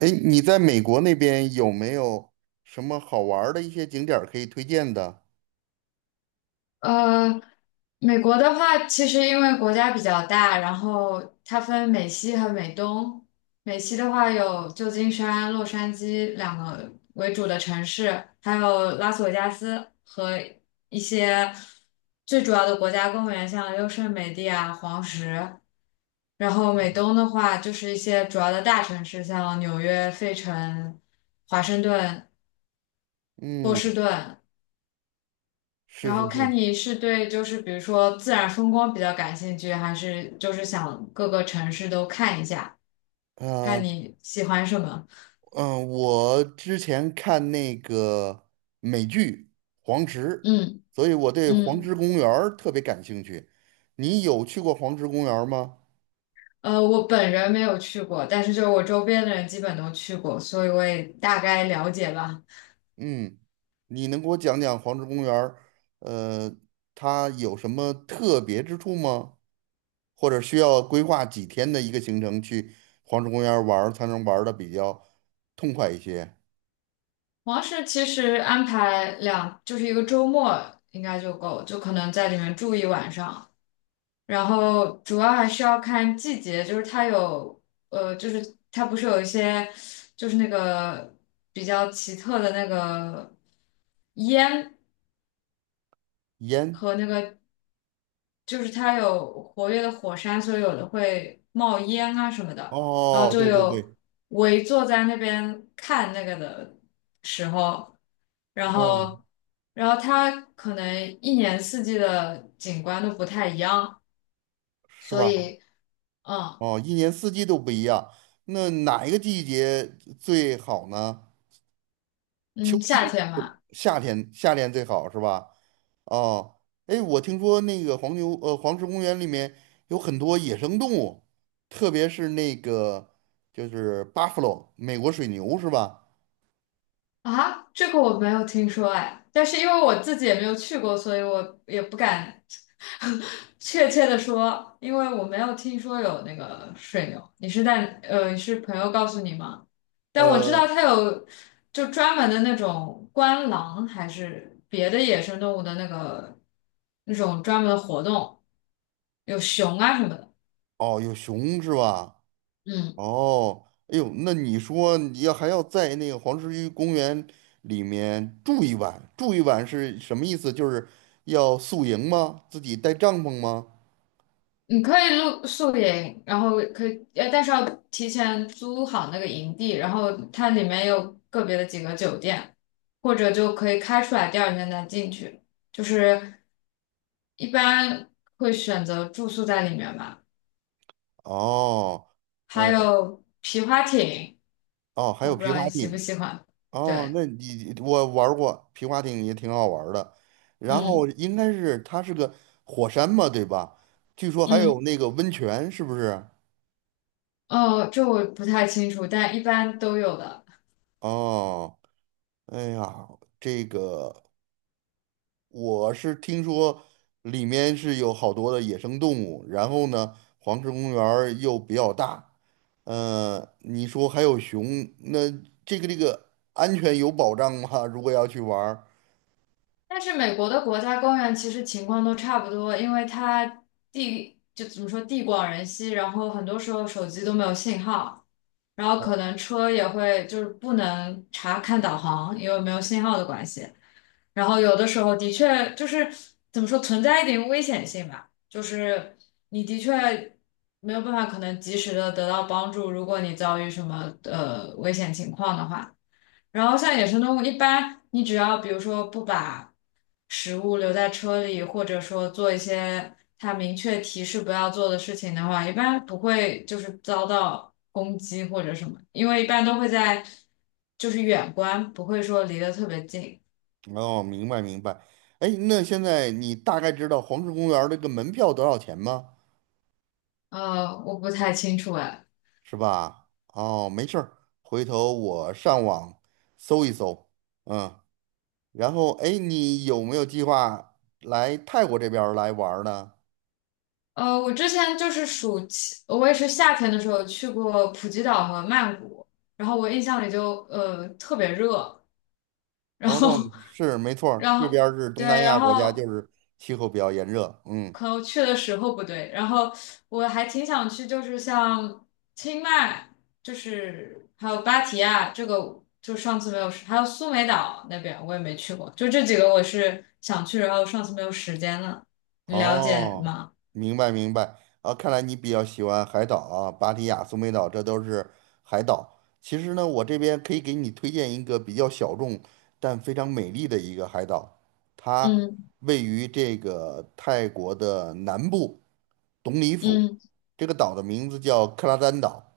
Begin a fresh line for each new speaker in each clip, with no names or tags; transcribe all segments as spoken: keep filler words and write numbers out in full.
哎，你在美国那边有没有什么好玩儿的一些景点儿可以推荐的？
呃，美国的话，其实因为国家比较大，然后它分美西和美东。美西的话有旧金山、洛杉矶两个为主的城市，还有拉斯维加斯和一些最主要的国家公园，像优胜美地啊、黄石。然后美东的话，就是一些主要的大城市，像纽约、费城、华盛顿、波士
嗯，
顿。
是
然
是
后
是，
看你是对就是比如说自然风光比较感兴趣，还是就是想各个城市都看一下，看
呃，
你喜欢什么。
嗯、我之前看那个美剧《黄石》，
嗯
所以我对黄
嗯，
石公园儿特别感兴趣。你有去过黄石公园儿吗？
呃，我本人没有去过，但是就是我周边的人基本都去过，所以我也大概了解吧。
嗯，你能给我讲讲黄石公园儿，呃，它有什么特别之处吗？或者需要规划几天的一个行程去黄石公园儿玩儿才能玩的比较痛快一些。
王室其实安排两就是一个周末应该就够，就可能在里面住一晚上。然后主要还是要看季节，就是它有，呃，就是它不是有一些，就是那个比较奇特的那个烟
烟，
和那个，就是它有活跃的火山，所以有的会冒烟啊什么的。然后
哦，
就
对对
有
对，
围坐在那边看那个的时候，然
哦，
后，然后它可能一年四季的景观都不太一样，
是
所
吧？
以，嗯。
哦，一年四季都不一样，那哪一个季节最好呢？秋
嗯，夏
季，
天嘛，
夏天，夏天最好是吧？哦，哎，我听说那个黄牛，呃，黄石公园里面有很多野生动物，特别是那个就是 buffalo 美国水牛是吧？
啊，这个我没有听说哎，但是因为我自己也没有去过，所以我也不敢 确切的说，因为我没有听说有那个水牛。你是在呃，你是朋友告诉你吗？但我知
呃。
道它有就专门的那种观狼，还是别的野生动物的那个那种专门的活动，有熊啊什么的。
哦，有熊是吧？
嗯，
哦，哎呦，那你说你要还要在那个黄石区公园里面住一晚，住一晚是什么意思？就是要宿营吗？自己带帐篷吗？
你可以露宿营，然后可以，呃，但是要提前租好那个营地，然后它里面有个别的几个酒店，或者就可以开出来，第二天再进去。就是一般会选择住宿在里面吧。
哦，
还
呃，
有皮划艇，
哦，还
我
有
不知
皮
道
划
你喜不
艇。
喜欢。
哦，
对，
那你我玩儿过皮划艇也挺好玩儿的。然后
嗯
应该是它是个火山嘛，对吧？据说还有
嗯，
那个温泉，是不是？
哦，这我不太清楚，但一般都有的。
哦，哎呀，这个。我是听说里面是有好多的野生动物，然后呢，黄石公园儿又比较大，呃，你说还有熊，那这个这个安全有保障吗？如果要去玩儿，
但是美国的国家公园其实情况都差不多，因为它地就怎么说地广人稀，然后很多时候手机都没有信号，然后可能车也会就是不能查看导航，因为没有信号的关系。然后有的时候的确就是怎么说存在一点危险性吧，就是你的确没有办法可能及时的得到帮助，如果你遭遇什么呃危险情况的话。然后像野生动物，一般你只要比如说不把食物留在车里，或者说做一些它明确提示不要做的事情的话，一般不会就是遭到攻击或者什么，因为一般都会在就是远观，不会说离得特别近。
哦，明白明白。哎，那现在你大概知道黄石公园儿这个门票多少钱吗？
呃，我不太清楚哎。
是吧？哦，没事儿，回头我上网搜一搜，嗯，然后哎，你有没有计划来泰国这边儿来玩儿呢？
呃，我之前就是暑期，我也是夏天的时候去过普吉岛和曼谷，然后我印象里就呃特别热，然
哦，
后，
是没错儿
然
这边
后，
儿是东南
对，然
亚国家，就
后
是气候比较炎热。嗯，
可能去的时候不对，然后我还挺想去，就是像清迈，就是还有芭提雅，这个就上次没有时还有苏梅岛那边我也没去过，就这几个我是想去，然后上次没有时间了，你了解
哦，
吗？
明白明白。啊，看来你比较喜欢海岛啊，芭提雅、苏梅岛，这都是海岛。其实呢，我这边可以给你推荐一个比较小众但非常美丽的一个海岛，它
嗯
位于这个泰国的南部董里府。
嗯，
这个岛的名字叫克拉丹岛。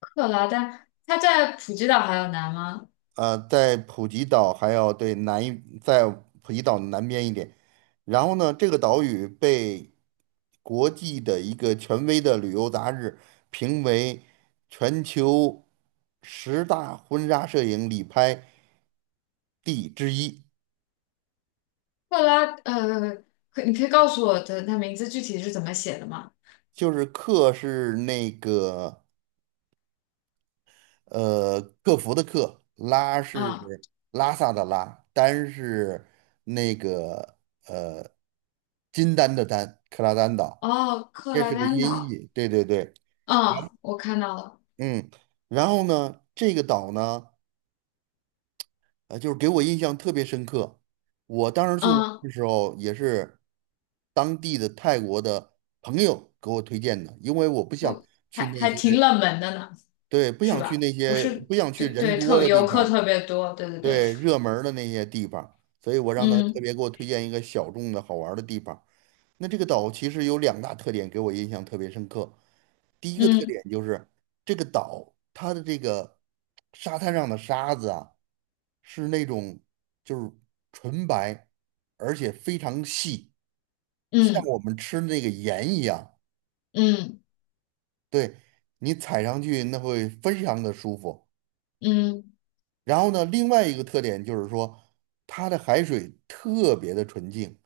克拉丹，它在普吉岛还有南吗？
呃，在普吉岛还要对南一，在普吉岛南边一点。然后呢，这个岛屿被国际的一个权威的旅游杂志评为全球十大婚纱摄影旅拍地之一，
克拉，呃，可你可以告诉我的它名字具体是怎么写的吗？
就是克是那个呃，克服的克，拉嗯
嗯。
是拉萨的拉，丹是那个呃金丹的丹，克拉丹岛，
哦，克
这
拉
是个
丹
音
岛，
译。对对对，
嗯，我看到了，
嗯。然后呢，这个岛呢，呃，就是给我印象特别深刻。我当时去玩
嗯，
的时候，也是当地的泰国的朋友给我推荐的，因为我不想
我还
去那
还
些，
挺冷门的呢，
对，不
是
想去
吧？
那
不
些，
是，
不想去
对
人
对，
多
特别
的地
游客
方。
特别多，对对对，
对，热门儿的那些地方，所以我让他特
嗯
别给我推荐一个小众的好玩儿的地方。那这个岛其实有两大特点给我印象特别深刻。第一个特
嗯
点就是这个岛它的这个沙滩上的沙子啊，是那种就是纯白，而且非常细，像
嗯
我们吃那个盐一样。
嗯
对，你踩上去那会非常的舒服。
嗯
然后呢，另外一个特点就是说，它的海水特别的纯净，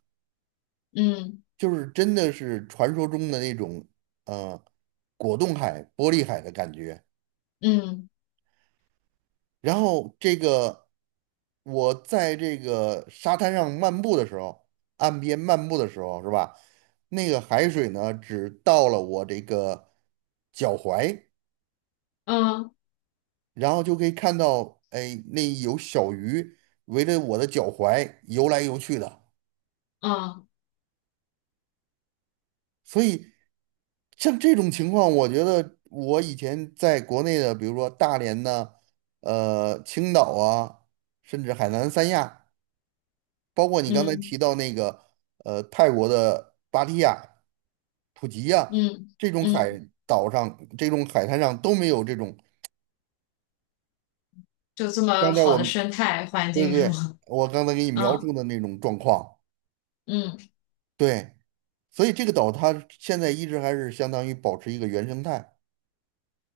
嗯
就是真的是传说中的那种呃果冻海、玻璃海的感觉。
嗯
然后这个我在这个沙滩上漫步的时候，岸边漫步的时候，是吧？那个海水呢，只到了我这个脚踝，
嗯
然后就可以看到，哎，那有小鱼围着我的脚踝游来游去的。
嗯
所以像这种情况，我觉得我以前在国内的，比如说大连呢，呃，青岛啊，甚至海南三亚，包括你刚才
嗯
提到那个呃泰国的芭提雅、普吉呀、
嗯
这种海
嗯，
岛上、这种海滩上都没有这种。
就这
刚
么
才
好
我
的
们
生态环
对
境
对
是
对，
吗？
我刚才给你 描述
嗯
的那种状况，
嗯，
对，所以这个岛它现在一直还是相当于保持一个原生态。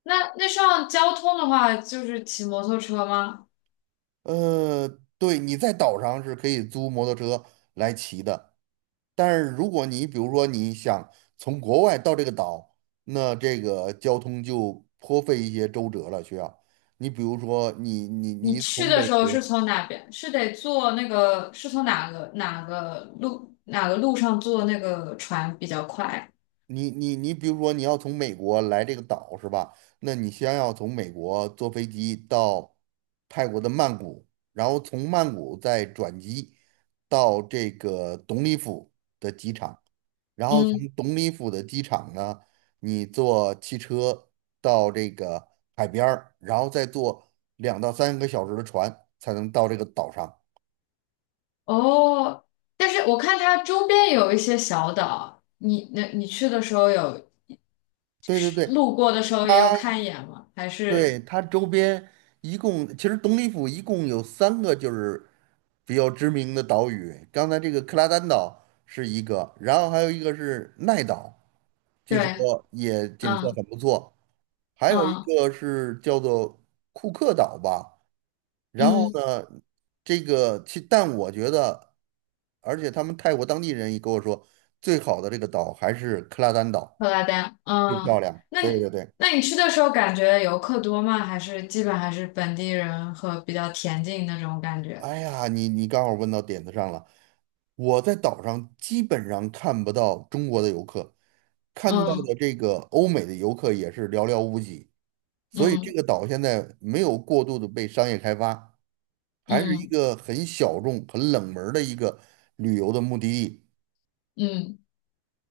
那那上交通的话，就是骑摩托车吗？
呃，对，你在岛上是可以租摩托车来骑的，但是如果你比如说你想从国外到这个岛，那这个交通就颇费一些周折了，需要。你比如说你你
你
你
去
从
的
美
时候是
国。
从哪边？是得坐那个，是从哪个哪个路哪个路上坐那个船比较快？
你你你，比如说你要从美国来这个岛是吧？那你先要从美国坐飞机到泰国的曼谷，然后从曼谷再转机到这个董里府的机场，然后从
嗯，
董里府的机场呢，你坐汽车到这个海边儿，然后再坐两到三个小时的船才能到这个岛上。
哦，但是我看它周边有一些小岛，你那你去的时候有
对对对，
路过的时候也有
它。
看一眼吗？还
对，
是
它周边一共，其实东里府一共有三个就是比较知名的岛屿。刚才这个克拉丹岛是一个，然后还有一个是奈岛，据说
对，
也景色
嗯
很不错。还有一
嗯
个是叫做库克岛吧。然后
嗯，
呢，这个其但我觉得，而且他们泰国当地人也跟我说，最好的这个岛还是克拉丹岛，
布拉丹，
最
嗯，
漂亮。
那
对
你
对对。
那你去的时候感觉游客多吗？还是基本还是本地人和比较恬静那种感觉？
哎呀，你你刚好问到点子上了。我在岛上基本上看不到中国的游客，看到
嗯
的这个欧美的游客也是寥寥无几，所以这
嗯。
个岛现在没有过度的被商业开发，还是一
嗯
个很小众、很冷门儿的一个旅游的目的地。
嗯，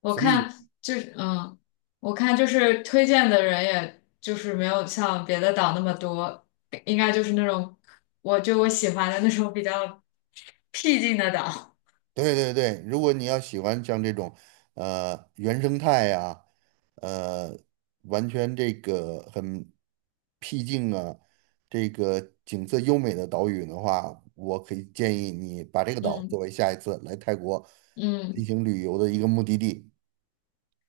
我
所
看
以
就是嗯，我看就是推荐的人，也就是没有像别的岛那么多，应该就是那种我就我喜欢的那种比较僻静的岛。
对对对，如果你要喜欢像这种，呃，原生态呀，呃，完全这个很僻静啊，这个景色优美的岛屿的话，我可以建议你把这个岛作
嗯
为下一次来泰国进
嗯，
行旅游的一个目的地。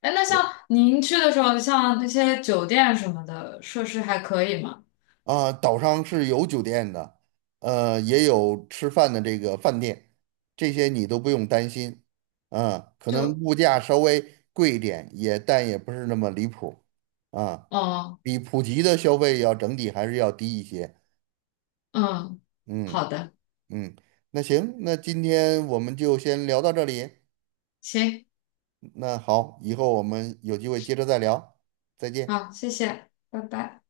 哎，那像您去的时候，像那些酒店什么的设施还可以吗？
啊，岛上是有酒店的，呃，也有吃饭的这个饭店，这些你都不用担心。啊，可能
就
物价稍微贵一点，也但也不是那么离谱。啊，
哦
比普及的消费要整体还是要低一些。
嗯，
嗯
好的，
嗯，那行，那今天我们就先聊到这里。
行，
那好，以后我们有机会接着再聊，再见。
好，谢谢，拜拜。